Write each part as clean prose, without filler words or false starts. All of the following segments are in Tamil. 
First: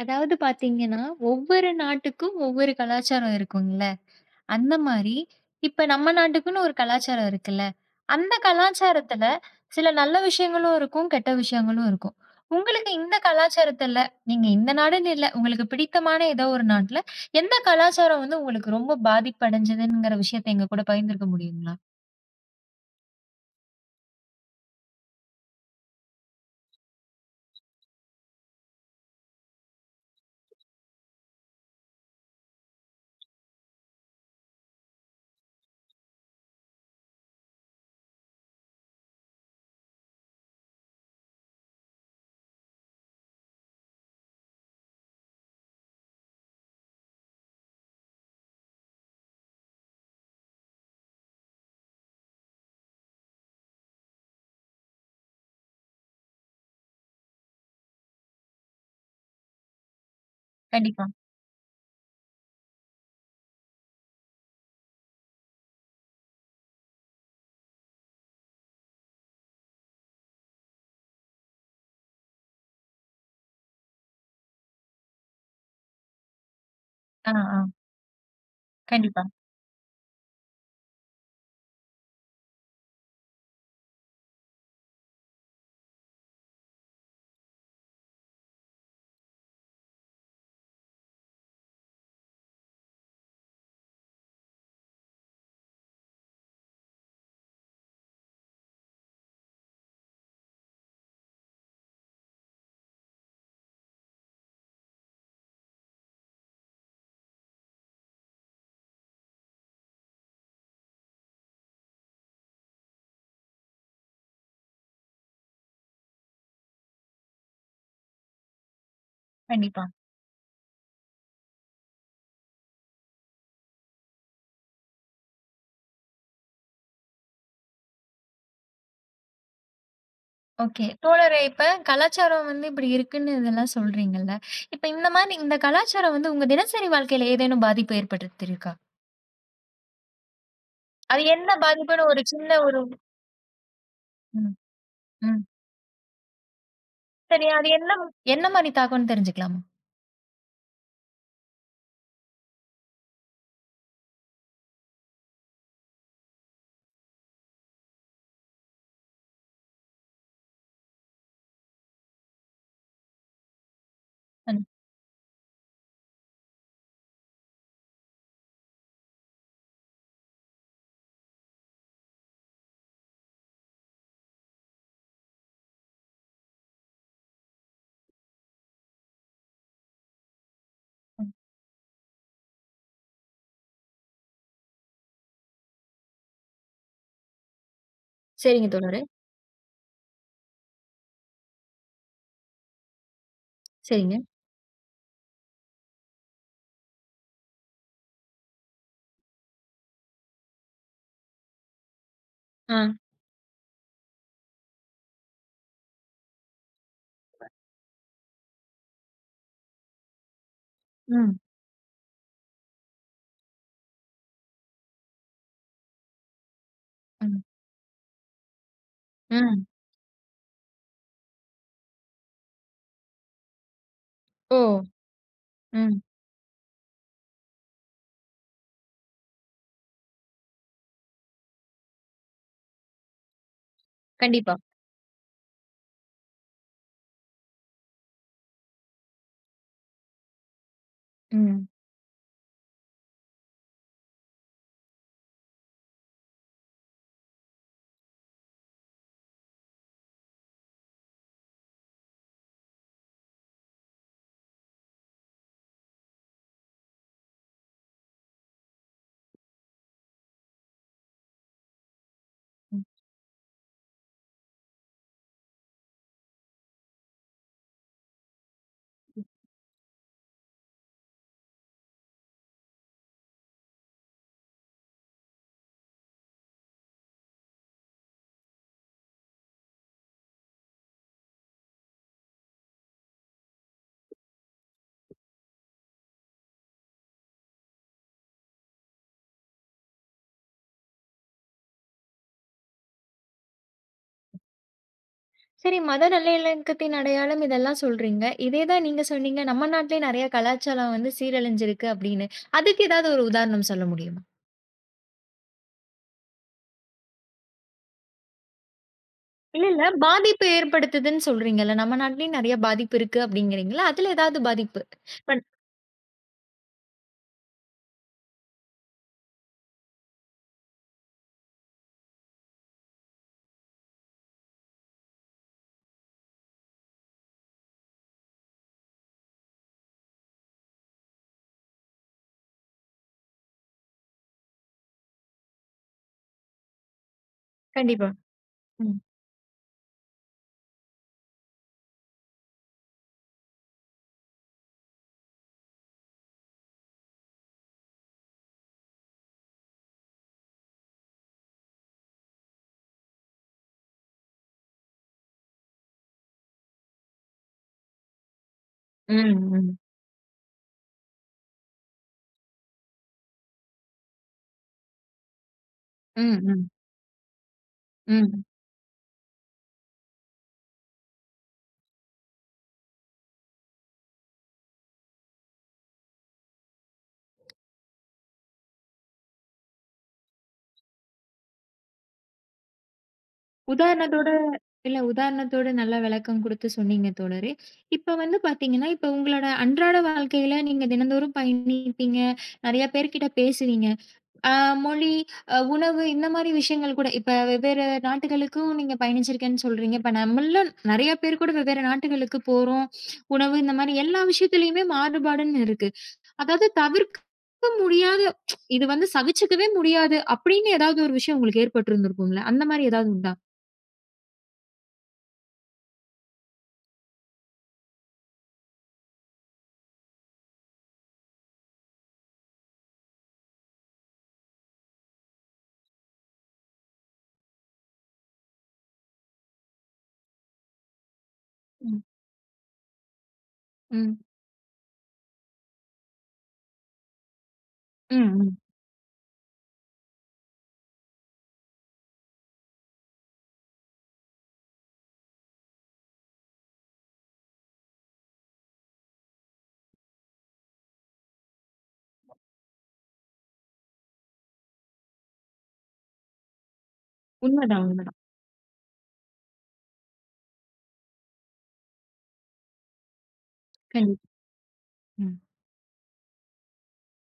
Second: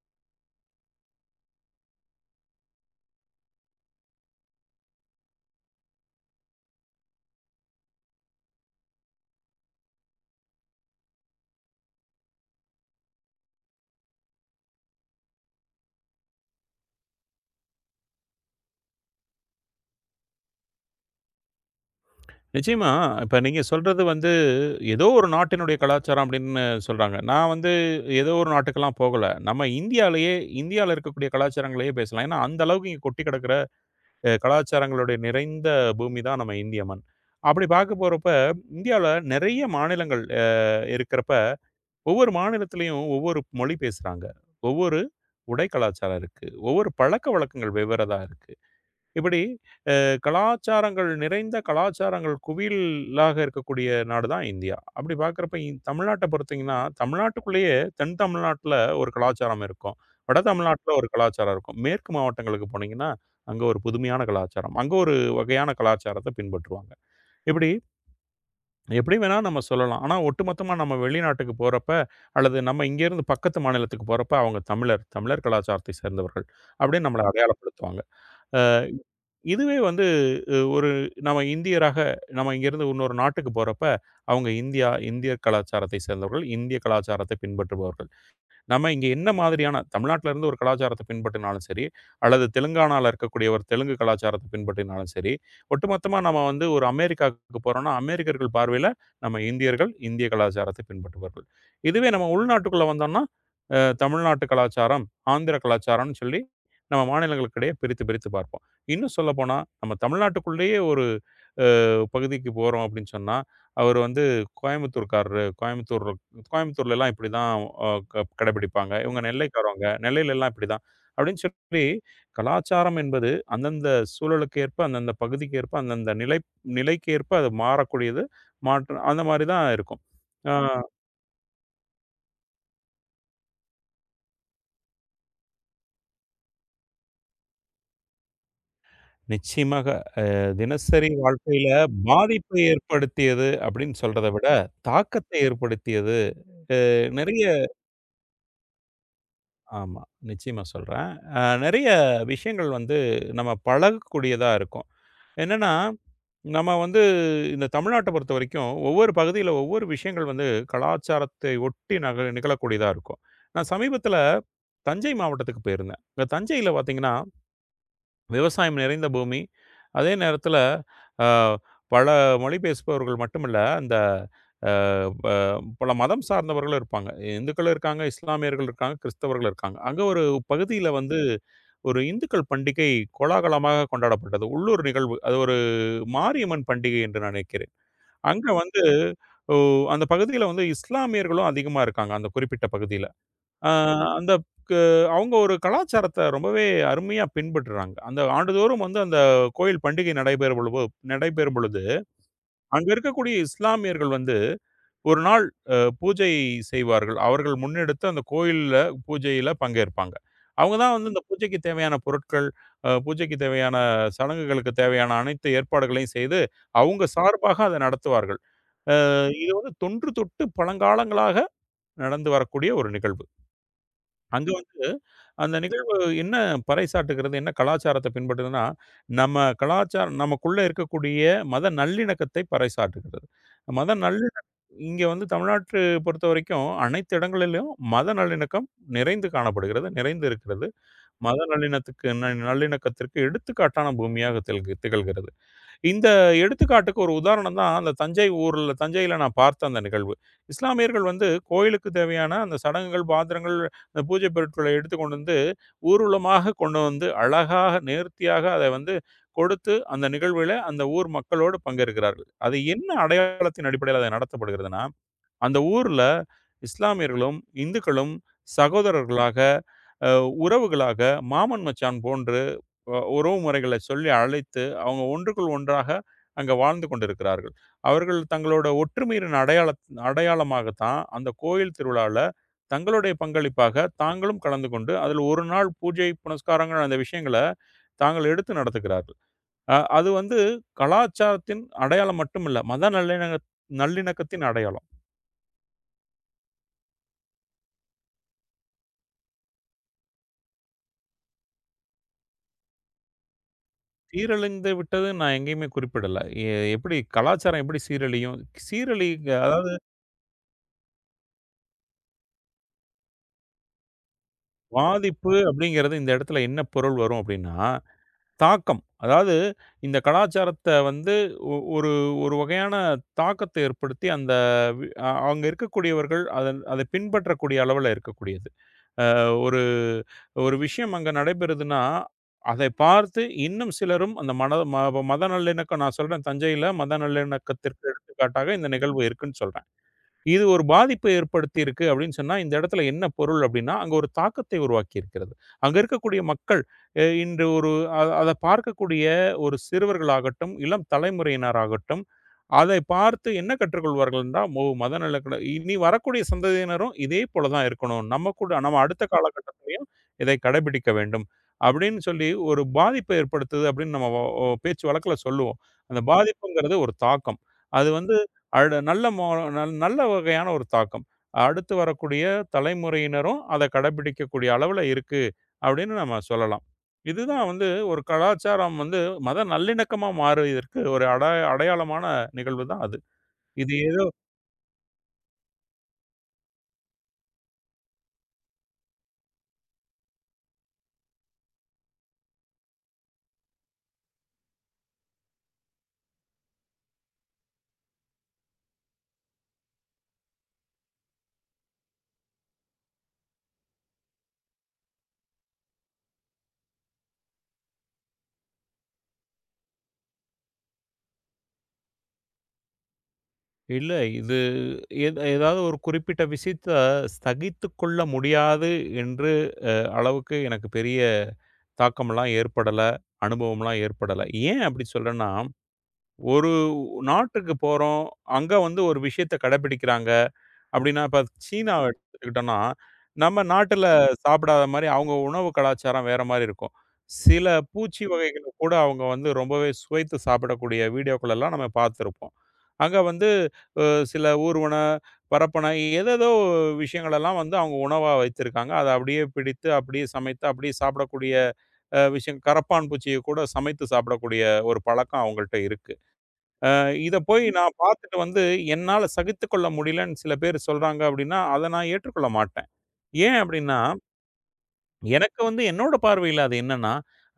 அதாவது பாத்தீங்கன்னா, ஒவ்வொரு நாட்டுக்கும் ஒவ்வொரு கலாச்சாரம் இருக்கும்ல. அந்த மாரி, இப்ப நம்ம நாட்டுக்குன்னு ஒரு கலாச்சாரம் இருக்குல்ல. அந்த கலாச்சாரத்துல சில நல்ல விஷயங்களும் இருக்கும், கெட்ட விஷயங்களும் இருக்கும். உங்களுக்கு இந்த கலாச்சாரத்துல, நீங்க இந்த நாடுன்னு இல்ல, உங்களுக்கு பிடித்தமான ஏதோ ஒரு நாட்டுல, எந்த கலாச்சாரம் வந்து உங்களுக்கு ரொம்ப பாதிப்படைஞ்சதுங்கிற விஷயத்த எங்க கூட பகிர்ந்துக்க முடியுங்களா? நிச்சயமா. இப்ப நீங்க சொல்றது வந்து, ஏதோ ஒரு நாட்டினுடைய கலாச்சாரம் அப்படின்னு சொல்றாங்க. நான் வந்து ஏதோ ஒரு நாட்டுக்கெல்லாம் போகல. நம்ம இந்தியால இருக்கக்கூடிய கலாச்சாரங்களையே பேசலாம். ஏன்னா, அந்த அளவுக்கு இங்க கொட்டி கிடக்கிற கலாச்சாரங்களுடைய நிறைந்த பூமி தான் நம்ம இந்திய மண். அப்படி பார்க்க போறப்ப, இந்தியால நிறைய மாநிலங்கள் இருக்கிறப்ப, ஒவ்வொரு மாநிலத்திலயும் ஒவ்வொரு மொழி பேசுறாங்க. ஒவ்வொரு உடை கலாச்சாரம் இருக்கு. ஒவ்வொரு பழக்கவழக்கங்கள் வெவ்வேறதா இருக்கு. இப்படி கலாச்சாரங்கள் நிறைந்த கலாச்சாரங்கள் குவியலாக இருக்கக்கூடிய நாடு தான் இந்தியா. அப்படி பார்க்குறப்ப தமிழ்நாட்ட பொறுத்தீங்கன்னா, தமிழ்நாட்டுக்குள்ளேயே தென் தமிழ்நாட்ல ஒரு கலாச்சாரம் இருக்கும். வட தமிழ்நாட்ல கண்டிப்பா. ஒரு கலாச்சாரம் இருக்கும். மேற்கு மாவட்டங்களுக்கு போனீங்கன்னா, அங்க ஒரு புதுமையான கலாச்சாரம். அங்க ஒரு வகையான கலாச்சாரத்த பின்பற்றுவாங்க. இப்படி எப்படி வேணா நம்ம சொல்லலாம். ஆனா, ஒட்டுமொத்தமா நம்ம வெளிநாட்டுக்கு போறப்ப, அல்லது நம்ம இங்கேருந்து பக்கத்து மாநிலத்துக்கு போறப்ப, அவங்க தமிழர் கலாச்சாரத்தை சேர்ந்தவர்கள் அப்படின்னு நம்மள ஆ, ஆ. அடையாளப்படுத்துவாங்க. அ கண்டிப்பா, இதுவே வந்து ஒரு நம்ம இந்தியராக நம்ம இங்கேருந்து இன்னொரு நாட்டுக்கு போறப்ப, அவங்க இந்தியா, இந்தியர் கலாச்சாரத்தை சேர்ந்தவர்கள், இந்திய கலாச்சாரத்தை பின்பற்றுபவர்கள். நம்ம இங்க என்ன மாதிரியான தமிழ்நாட்டுல இருந்து ஒரு கலாச்சாரத்த பின்பற்றினாலும் சரி, அல்லது தெலுங்கானால இருக்கக்கூடிய ஒரு தெலுங்கு கலாச்சாரத்த பின்பற்றினாலும் சரி, ஒட்டுமொத்தமா நம்ம வந்து ஒரு அமெரிக்காவுக்கு போறோம்னா, அமெரிக்கர்கள் பார்வையில நம்ம இந்தியர்கள், இந்திய கலாச்சாரத்தை பின்பற்றுவார்கள். இதுவே நம்ம உள்நாட்டுக்குள்ள வந்தோம்னா, தமிழ்நாட்டு கலாச்சாரம், ஆந்திர கலாச்சாரம்னு சொல்லி நம்ம மாநிலங்களுக்கிடையே பிரித்து, பிரித்து பார்ப்போம். இன்னும் சொல்லப்போனா, நம்ம தமிழ்நாட்டுக்குள்ளேயே ஒரு அ பகுதிக்கு போறோம் அப்படின்னு சொன்னா, அவரு வந்து கோயம்புத்தூர்காரரு, கோயம்புத்தூர்ல எல்லாம் இப்படிதான் அ க கடைபிடிப்பாங்க. இவங்க கண்டிப்பா. நெல்லைக்காரவங்க. நெல்லையில எல்லாம் இப்படிதான். அப்படின்னு சொல்லி கலாச்சாரம் என்பது அந்தந்த சூழலுக்கு ஏற்ப, அந்தந்த பகுதிக்கு ஏற்ப, அந்தந்த நிலைக்கு ஏற்ப அது மாறக்கூடியது. மாற்று அந்த மாரி தான் இருக்கும். ஆ, ஓகே. தோழரே, இப்ப கலாச்சாரம் வந்து இப்படி இருக்குன்னு இதெல்லாம் சொல்றீங்கல்ல. இப்ப இந்த மாரி இந்த கலாச்சாரம் வந்து உங்க தினசரி வாழ்க்கையில ஏதேனும் பாதிப்பு ஏற்படுத்தியிருக்கா? நிச்சயமாக தினசரி அது என்ன வாழ்க்கையில பாதிப்புன்னு ஒரு பாதிப்பை சின்ன ஒரு ஏற்படுத்தியது அப்படின்னு சொல்றத விட, ம், தாக்கத்தை ம். ஏற்படுத்தியது அ நெறைய சரி, அது என்ன என்ன மாரி தாக்கம்ன்னு தெரிஞ்சுக்கலாமா? ஆமா. நிச்சயமா சொல்றேன். நெறைய விஷயங்கள் வந்து நம்ம பழகக்கூடியதா இருக்கும். என்னன்னா நம்ம வந்து இந்த தமிழ்நாட்ட பொறுத்தவரைக்கும், ஒவ்வொரு பகுதியில ஒவ்வொரு விஷயங்கள் வந்து கலாச்சாரத்தை ஒட்டி நக நிகழக்கூடியதா இருக்கும். நான் சமீபத்தில ம். தஞ்சை மாவட்டத்துக்கு போயிருந்தேன். அங்க தஞ்சையில பார்த்தீங்கன்னா, விவசாயம் நிறைந்த பூமி. அதே நேரத்தில அ பல மொழி பேசுபவர்கள் மட்டுமில்ல, அந்த அ ப பல மதம் சார்ந்தவர்களும் இருப்பாங்க. இந்துக்களும் இருக்காங்க, இஸ்லாமியர்கள் இருக்காங்க, கிறிஸ்தவர்கள் இருக்காங்க. அங்க ஒரு பகுதியில வந்து ஒரு இந்துக்கள் பண்டிகை கோலாகலமாக கொண்டாடப்பட்டது. உள்ளூர் நிகழ்வு. அது ஒரு மாரியம்மன் பண்டிகை என்று நான் நினைக்கிறேன். அங்க சரிங்க வந்து தோழரே. ஓ அந்த பகுதியில வந்து இஸ்லாமியர்களும் அதிகமா இருக்காங்க, அந்த குறிப்பிட்ட பகுதியில. அ சரிங்க. அந்த கு அவங்க ஒரு கலாச்சாரத்த ரொம்பவே அருமையா பின்பற்றுறாங்க. அந்த ஆண்டுதோறும் வந்து அந்த கோயில் பண்டிகை நடைபெறும் பொழுது, ஆ. அங்க இருக்கக்கூடிய இஸ்லாமியர்கள் வந்து ஒரு நாள் பூஜை செய்வார்கள். அவர்கள் முன்னெடுத்து அந்த கோயில்ல பூஜையில பங்கேற்பாங்க. அவங்க தான் வந்து இந்த ம். பூஜைக்கு தேவையான பொருட்கள், பூஜைக்கு தேவையான சடங்குகளுக்கு தேவையான அனைத்து ஏற்பாடுகளையும் செய்து, அவங்க ம். சார்பாக அத நடத்துவார்கள். அ இது ம். வந்து தொன்று தொட்டு பழங்காலங்களாக நடந்து வரக்கூடிய ஒரு நிகழ்வு. அங்க ஓ! வந்து அந்த நிகழ்வு ம். என்ன பறைசாற்றுகிறது, என்ன கலாச்சாரத்த பின்பற்றுதுன்னா, நம்ம கலாச்சாரம் நமக்குள்ள இருக்கக்கூடிய மத நல்லிணக்கத்தை பறைசாற்றுகிறது. மத நல்லிணக் கண்டிப்பா. இங்க வந்து தமிழ்நாட்டு பொறுத்தவரைக்கும் அனைத்து இடங்களிலும் மத நல்லிணக்கம் நிறைந்து காணப்படுகிறது, நிறைந்து இருக்கிறது. மத ம். நல்லிணத்துக்கு ந நல்லிணக்கத்திற்கு எடுத்துக்காட்டான பூமியாக திகழ்கிறது. இந்த எடுத்துக்காட்டுக்கு ஒரு உதாரணம் தான் அந்த தஞ்சையில நான் பார்த்த அந்த நிகழ்வு. இஸ்லாமியர்கள் வந்து கோயிலுக்கு தேவையான அந்த சடங்குகள், பாத்திரங்கள், அந்த பூஜை பொருட்கள எடுத்து கொண்டு வந்து ஊர்வலமாக கொண்டு வந்து அழகாக நேர்த்தியாக அதை வந்து கொடுத்து அந்த நிகழ்வில அந்த ஊர் மக்களோடு பங்கேற்கிறார்கள். அது என்ன அடையாளத்தின் அடிப்படையில அது நடத்தப்படுகிறதுனா, அந்த ஊர்ல இஸ்லாமியர்களும், இந்துக்களும் சகோதரர்களாக, அ உறவுகளாக, மாமன், மச்சான் போன்று உறவு முறைகளை சொல்லி அழைத்து, அவங்க ஒன்றுக்குள் ஒன்றாக அங்க வாழ்ந்து கொண்டிருக்கிறார்கள். அவர்கள் தங்களோட ஒற்றுமையின் அடையாளமாகத்தான் அந்த கோயில் திருவிழால தங்களுடைய பங்களிப்பாக தாங்களும் கலந்து கொண்டு, அதில் ஒரு நாள் பூஜை, புனஸ்காரங்கள் அந்த விஷயங்கள தாங்கள் எடுத்து நடத்துகிறார்கள். அது வந்து கலாச்சாரத்தின் அடையாளம் மட்டுமில்ல, மத நல்லிண நல்லிணக்கத்தின் அடையாளம். சரி, மத நல்லிணக்கத்தின் அடையாளம் இதெல்லாம் சொல்றீங்க. இதே தான் நீங்க சொன்னீங்க, நம்ம நாட்டிலேயே நெறைய கலாச்சாரம் வந்து சீரழிஞ்சிருக்கு அப்படின்னு. அதுக்கு ஏதாவது ஒரு உதாரணம் சொல்ல முடியுமா? சீரழிந்து விட்டது நான் எங்கேயுமே குறிப்பிடல. எ எப்படி கலாச்சாரம் எப்படி சீரழியும்? சீரழி இல்ல, அதாவது இல்ல. பாதிப்பு ஏற்படுத்துதுன்னு சொல்றீங்கல்ல. நம்ம நாட்டிலயும் நெறைய பாதிப்பு இருக்கு அப்படிங்கிறீங்கல்ல. அதுல ஏதாவது பாதிப்பு? பாதிப்பு பண் அப்படிங்கிறது இந்த இடத்துல என்ன பொருள் வரும் அப்படின்னா, தாக்கம். அதாவது இந்த கலாச்சாரத்த வந்து ஒ ஒரு ஒரு வகையான தாக்கத்தை ஏற்படுத்தி அந்த வி அ அங்க இருக்கக்கூடியவர்கள் அத பின்பற்றக்கூடிய அளவுல இருக்கக்கூடியது. அ ஒரு ஒரு விஷயம் அங்க நடைபெறுதுன்னா, அதை பார்த்து இன்னும் சிலரும் அந்த மன ம மத நல்லிணக்கம் நான் சொல்றேன் தஞ்சையில மத நல்லிணக்கத்திற்கு கண்டிப்பா. எடுத்துக்காட்டாக இந்த ம். நிகழ்வு இருக்குன்னு சொல்றேன். இது ஒரு பாதிப்பை ஏற்படுத்தியிருக்கு அப்படின்னு சொன்னா, இந்த இடத்துல என்ன பொருள் அப்படின்னா, அங்க ஒரு தாக்கத்தை உருவாக்கி இருக்கிறது. அங்க இருக்கக்கூடிய மக்கள் இன்று ஒரு அத பார்க்கக்கூடிய ஒரு சிறுவர்களாகட்டும், இளம் தலைமுறையினராகட்டும், அதை பார்த்து என்ன கற்றுக்கொள்வார்கள் என்றால், "ஓ! மத நல்ல இனி வரக்கூடிய சந்ததியினரும் இதே போல தான் இருக்கணும். நம்ம கூட நம்ம அடுத்த ம், ம். காலகட்டத்திலயும் இதை கடைபிடிக்க வேண்டும்." அப்படின்னு சொல்லி ஒரு பாதிப்பை ஏற்படுத்துது அப்படின்னு நம்ம பேச்சு வழக்குல சொல்லுவோம். அந்த ம், ம், பாதிப்புங்கிறது ஒரு தாக்கம். அது வந்து ம். அடு நல்ல மோ நல் நல்ல வகையான ஒரு தாக்கம். அடுத்து வரக்கூடிய தலைமுறையினரும் அத கடைபிடிக்கக்கூடிய அளவுல இருக்கு, அப்படின்னு நம்ம சொல்லலாம். இதுதான் வந்து ஒரு கலாச்சாரம் வந்து மத நல்லிணக்கமா மாறியதற்கு ஒரு அடையாளமான நிகழ்வு தான் அது. இது ஏதோ உதாரணத்தோட இல்ல, உதாரணத்தோட நல்லா விளக்கம் குடுத்து சொன்னீங்க தோழரே. இப்ப வந்து பாத்தீங்கன்னா, இப்ப உங்களோட அன்றாட வாழ்க்கையில நீங்க தினந்தோறும் பயணிப்பீங்க. நெறைய பேர்கிட்ட பேசுவீங்க. ஆ, மொழி, அ உணவு, இந்த மாரி விஷயங்கள் கூட. இப்ப வெவ்வேறு நாட்டுகளுக்கும் நீங்க பயணிச்சிருக்கேன்னு சொல்றீங்க. இப்ப நம்மள்ல நெறைய பேர் கூட வெவ்வேறு நாட்டுகளுக்கு போறோம். உணவு இந்த மாரி எல்லா விஷயத்துலயுமே மாறுபாடுன்னு இருக்கு. அதாவது தவிர்க்க முடியாத இது வந்து சகிச்சுக்கவே முடியாது அப்படின்னு ஏதாவது ஒரு விஷயம் உங்களுக்கு ஏற்பட்டிருந்திருக்கும்ல. அந்த மாரி ஏதாவது உண்டா? இல்ல இது ஏதாவது ஒரு குறிப்பிட்ட விஷயத்த ஸ்தகித்துக் கொள்ள முடியாது என்று அளவுக்கு எனக்கு பெரிய தாக்கம்லாம் ஏற்படல, அனுபவம்லாம் ஏற்படல. ஏன் அப்படி சொல்றேன்னா ஒரு நாட்டுக்கு போறோம். அங்க வந்து ஒரு விஷயத்த கடைபிடிக்கிறாங்க. அப்டின்னா, இப்ப சீனாவ ம். எடுத்துக்கிட்டோம்னா, நம்ம நாட்டுல ம். சாப்பிடாத மாரி அவங்க உணவு கலாச்சாரம் வேற மாரி இருக்கும். சில பூச்சி ம். வகைகள ம். கூட அவங்க வந்து ரொம்பவே சுவைத்து சாப்பிடக்கூடிய வீடியோக்களெல்லாம் நம்ம பார்த்திருப்போம். அங்க வந்து சில ஊர்வன, பரப்பன ஏதேதோ விஷயங்களெல்லாம் வந்து அவங்க உணவா வைத்திருக்காங்க. அத அப்படியே பிடித்து, அப்படியே சமைத்து, அப்படியே சாப்பிடக்கூடிய விஷயம் கரப்பான் பூச்சிய கூட சமைத்து சாப்பிடக்கூடிய ஒரு பழக்கம் அவங்கள்ட்ட இருக்கு. இத போய் நான் உண்மதான், பார்த்துட்டு உண்மதான். வந்து என்னால சகித்துக்கொள்ள முடியலன்னு சில பேர் சொல்றாங்க அப்படின்னா, அத நான் ஏற்றுக்கொள்ள மாட்டேன். ஏன் அப்படின்னா, கண்டிப்பா. எனக்கு ம். வந்து என்னோட பார்வையில அது என்னன்னா,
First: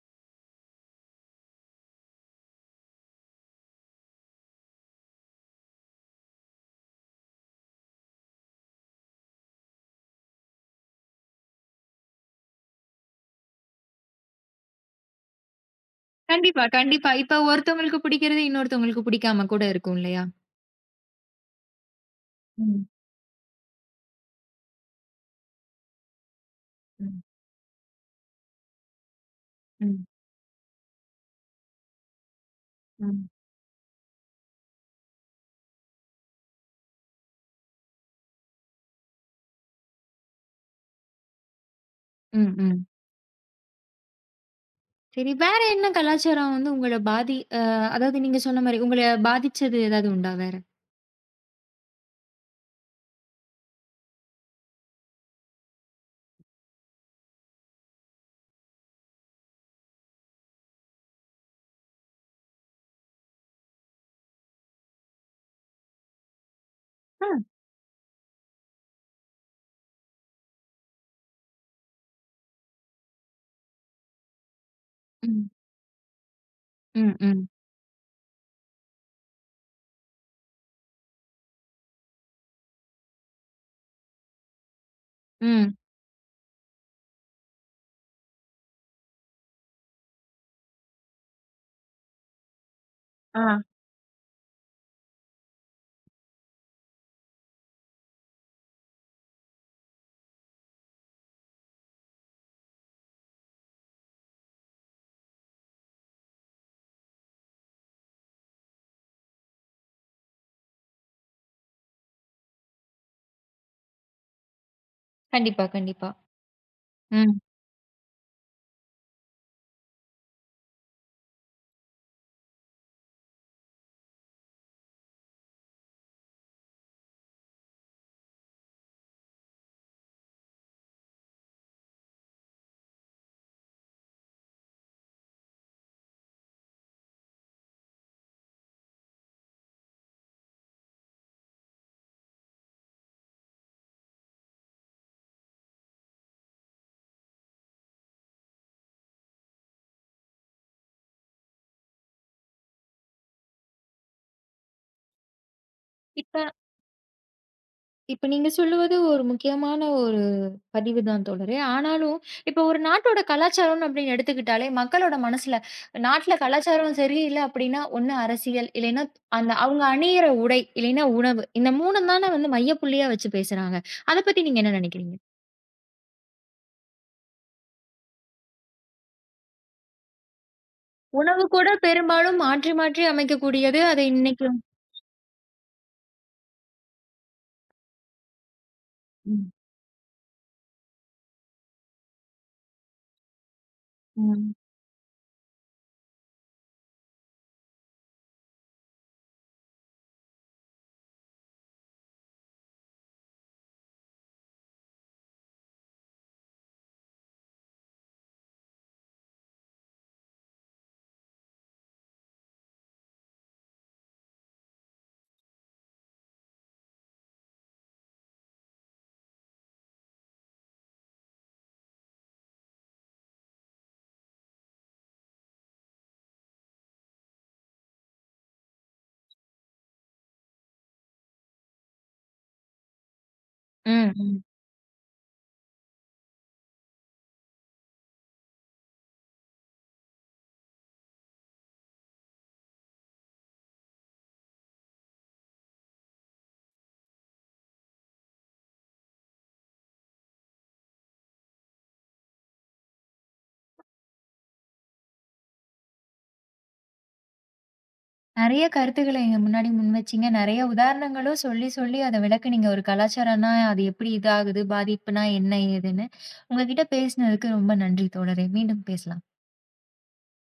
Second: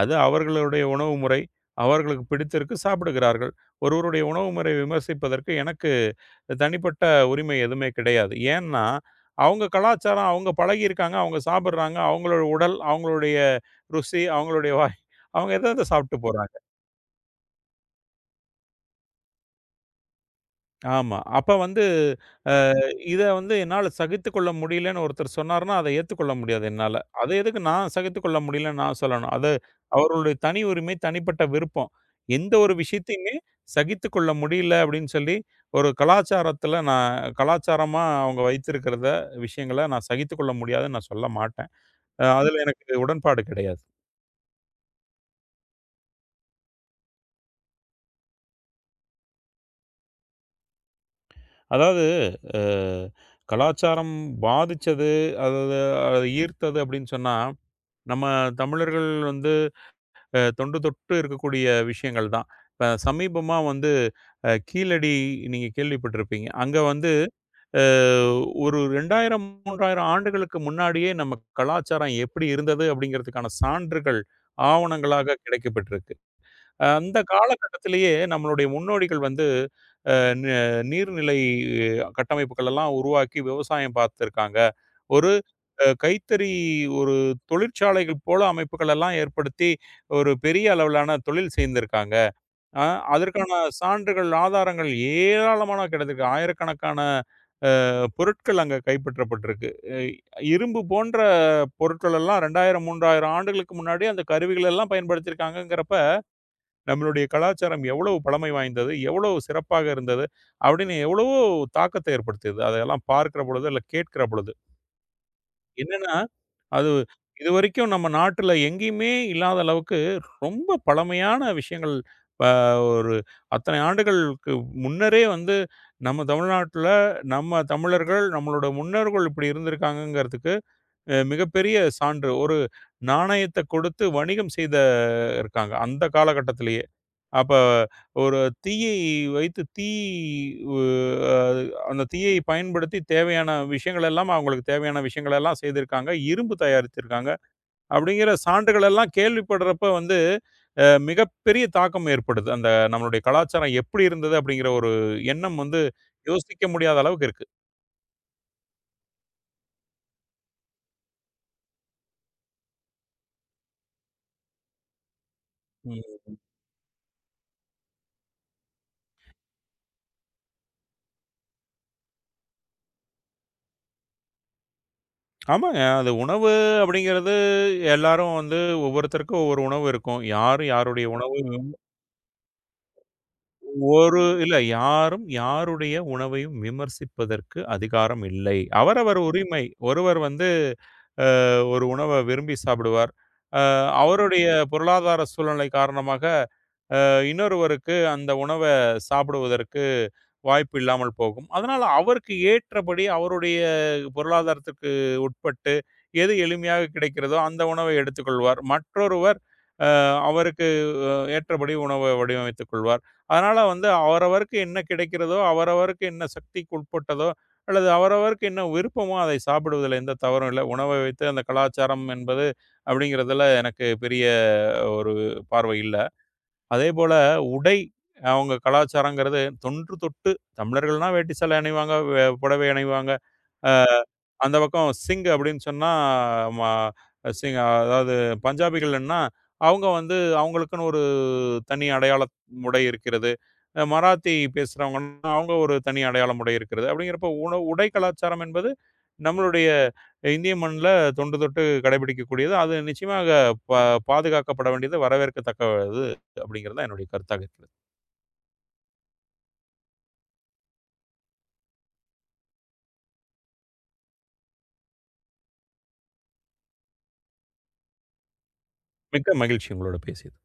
அது அவர்களுடைய உணவு முறை, அவர்களுக்கு பிடித்திருக்கு சாப்பிடுகிறார்கள். ஒருவருடைய உணவு முறை விமர்சிப்பதற்கு எனக்கு தனிப்பட்ட உரிமை எதுவுமே கிடையாது. ஏன்னா, அவங்க கலாச்சாரம், அவங்க பழகியிருக்காங்க, அவங்க சாப்பிடுறாங்க, அவங்களோட உடல், அவங்களுடைய ருசி, அவங்களுடைய வாய், அவங்க எத எத சாப்பிட்டு போறாங்க. கண்டிப்பா, கண்டிப்பா. இப்ப ஒருத்தவங்களுக்கு பிடிக்கிறது இன்னொருத்தவங்களுக்கு பிடிக்காம கூட இருக்கும் இல்லையா? ஆமா. அப்ப வந்து ம். இத வந்து என்னால சகித்துக்கொள்ள முடியலன்னு ஒருத்தர் சொன்னாருன்னா, அத ஏத்துக்கொள்ள முடியாது என்னால. ம். அத எதுக்கு நான் சகித்துக்கொள்ள முடியலன்னு நான் சொல்லணும்? அது ம். அவர்களுடைய தனி உரிமை, தனிப்பட்ட விருப்பம். எந்த ஒரு ம். விஷயத்தையுமே சகித்துக்கொள்ள முடியல அப்படின்னு சொல்லி, ஒரு கலாச்சாரத்தில நான் கலாச்சாரமா அவங்க வைத்திருக்கிறத விஷயங்கள நான் சகித்துக்கொள்ள முடியாதுன்னு நான் சொல்ல மாட்டேன். ம். அதுல ம். எனக்கு உடன்பாடு கிடையாது. சரி. வேற என்ன கலாச்சாரம் வந்து உங்கள பாதி அ அதாவது நீங்க சொன்ன மாரி உங்கள பாதிச்சது ஏதாவது உண்டா வேற? அதாவது அ கலாச்சாரம் பாதிச்சது, அது அது ஈர்த்தது அப்படின்னு சொன்னா, நம்ம தமிழர்கள் வந்து தொன்று தொட்டு இருக்கக்கூடிய விஷயங்கள் தான். இப்ப சமீபமா வந்து கீழடி நீங்க கேள்விப்பட்டிருப்பீங்க. அங்க வந்து ஆ. அ ஒரு 2000, 3000 ஆண்டுகளுக்கு முன்னாடியே நம்ம கலாச்சாரம் எப்படி இருந்தது அப்படிங்கிறதுக்கான சான்றுகள், ஆவணங்களாக ம். கிடைக்கப்பெற்றிருக்கு. ம். அந்த ம். காலகட்டத்திலேயே நம்மளுடைய முன்னோடிகள் வந்து அ ந நீர்நிலை கட்டமைப்புகள் எல்லாம் உருவாக்கி விவசாயம் பார்த்துருக்காங்க. ஒரு ம். கைத்தறி ஒரு தொழிற்சாலைகள் போல அமைப்புகள் எல்லாம் ஏற்படுத்தி, ஒரு பெரிய அளவிலான தொழில் செய்திருக்காங்க. அ அதற்கான ஆ. சான்றுகள், ஆதாரங்கள் ஏராளமான கிடைத்திருக்கு. ஆயிரக்கணக்கான பொருட்கள் அங்க கைப்பற்றப்பட்டிருக்கு. இ இரும்பு போன்ற பொருட்கள் எல்லாம் 2000, 3000 ஆண்டுகளுக்கு முன்னாடி அந்த கருவிகள் எல்லாம் பயன்படுத்தியிருக்காங்கங்கிறப்ப, நம்மளுடைய கலாச்சாரம் எவ்வளவு பழமை வாய்ந்தது, எவ்வளவு சிறப்பாக இருந்தது, அப்படின்னு எவ்வளவோ தாக்கத்தை ஏற்படுத்தியது. அதையெல்லாம் பார்க்கிற பொழுது, இல்ல கேட்கிற பொழுது. கண்டிப்பா, கண்டிப்பா. என்னன்னா அது ம். இதுவரைக்கும் நம்ம நாட்டுல எங்கேயுமே இல்லாத அளவுக்கு ரொம்ப பழமையான விஷயங்கள் ப ஒரு அத்தனை ஆண்டுகளுக்கு முன்னரே வந்து நம்ம தமிழ்நாட்டுல, நம்ம தமிழர்கள், நம்மளோட முன்னோர்கள் இப்படி இருந்திருக்காங்கங்கிறதுக்கு மிகப்பெரிய சான்று. ஒரு நாணயத்த கொடுத்து வணிகம் செய்த இருக்காங்க. அந்த காலகட்டத்திலேயே. அப்ப ஒரு தீயை வைத்து தீ உ அ அந்த தீயை பயன்படுத்தி தேவையான விஷயங்கள் எல்லாம் அவங்களுக்கு தேவையான விஷயங்கள் எல்லாம் செய்திருக்காங்க. இரும்பு தயாரித்திருக்காங்க. அப்படிங்கிற சான்றுகள் எல்லாம் கேள்விப்படுறப்ப வந்து மிகப்பெரிய தாக்கம் ஏற்படுது. அந்த நம்மளுடைய கலாச்சாரம் எப்படி இருந்தது அப்படிங்கிற ஒரு எண்ணம் வந்து இப்ப யோசிக்க முடியாத அளவுக்கு இருக்கு. இப்ப நீங்க சொல்லுவது ஒரு முக்கியமான ஒரு பதிவு தான் தோழரே. ஆனாலும் இப்ப ஒரு நாட்டோட கலாச்சாரம்னு அப்படின்னு எடுத்துக்கிட்டாலே, மக்களோட மனசுல ம். நாட்ல கலாச்சாரம் சரியில்ல அப்படின்னா, ஒண்ணு அரசியல், இல்லைன்னா அந்த அவங்க அணியிற உடை, இல்லைன்னா உணவு. இந்த 3 தான வந்து மையப்புள்ளியா வச்சு பேசுறாங்க. அத பத்தி நீங்க என்ன நினைக்கிறீங்க? ஆமாங்க. அது உணவு அப்படிங்கிறது எல்லாரும் வந்து ஒவ்வொருத்தருக்கும் ஒவ்வொரு உணவு இருக்கும். யாரும் யாருடைய உணவு உணவு கூட பெரும்பாலும் மாற்றி, மாற்றி அமைக்கக்கூடியது. அது ஒரு இன்னைக்கு இல்ல யாரும் யாருடைய உணவையும் விமர்சிப்பதற்கு அதிகாரம் இல்லை. அவரவர் ம், உரிமை. ஒருவர் வந்து ஒரு உணவ விரும்பி சாப்பிடுவார். அவருடைய ம், பொருளாதார சூழ்நிலை காரணமாக இன்னொருவருக்கு அந்த உணவை சாப்பிடுவதற்கு வாய்ப்பு இல்லாமல் போகும். அதனால அவருக்கு ஏற்றபடி அவருடைய பொருளாதாரத்துக்கு உட்பட்டு எது எளிமையாக கிடைக்கிறதோ அந்த உணவை எடுத்துக்கொள்வார். மற்றொருவர் அவருக்கு ஏற்றபடி உணவை வடிவமைத்துக் கொள்வார். அதனால வந்து அவரவருக்கு என்ன கிடைக்கிறதோ, அவரவருக்கு என்ன சக்திக்கு உட்பட்டதோ அல்லது அவரவருக்கு என்ன விருப்பமோ அதை சாப்பிடுவதில எந்த தவறும் இல்ல. உணவை வைத்து அந்த கலாச்சாரம் என்பது அப்படிங்கிறதுல எனக்கு பெரிய ஒரு பார்வை இல்ல. அதே போல உடை அவங்க கலாச்சாரங்கிறது தொன்று தொட்டு தமிழர்கள்னா வேட்டி சேலை அணிவாங்க, புடவை அணிவாங்க. ம், ம். அந்த பக்கம் சிங் அப்படின்னு சொன்னா, ம சிங் அதாவது பஞ்சாபிகள்ன்னா, அவங்க வந்து அவங்களுக்குன்னு ஒரு தனி அடையாள உடை இருக்கிறது. மராத்தி பேசுறவங்கன்னா, அவங்க ஒரு தனி அடையாளம் உடை இருக்கிறது. அப்படிங்கிறப்போ உடை கலாச்சாரம் என்பது நம்மளுடைய இந்திய மண்ல தொன்று தொட்டு கடைபிடிக்கக்கூடியது. அது நிச்சயமாக பா பாதுகாக்கப்பட வேண்டியது, வரவேற்கத்தக்கது அப்படிங்கிறது தான் என்னுடைய கருத்தாக இருக்கிறது. நெறைய கருத்துக்கள எங்க முன்னாடி முன்வச்சீங்க. நெறைய உதாரணங்களும் சொல்லி, சொல்லி அத விளக்குனீங்க. ஒரு கலாச்சாரம்னா அது எப்படி இதாகுது? பாதிப்புனா என்ன? ஏதுன்னு? உங்க கிட்ட பேசினதுக்கு ரொம்ப நன்றி தோழரே! மீண்டும் பேசலாம். மிக்க மகிழ்ச்சி உங்களோட பேசியது.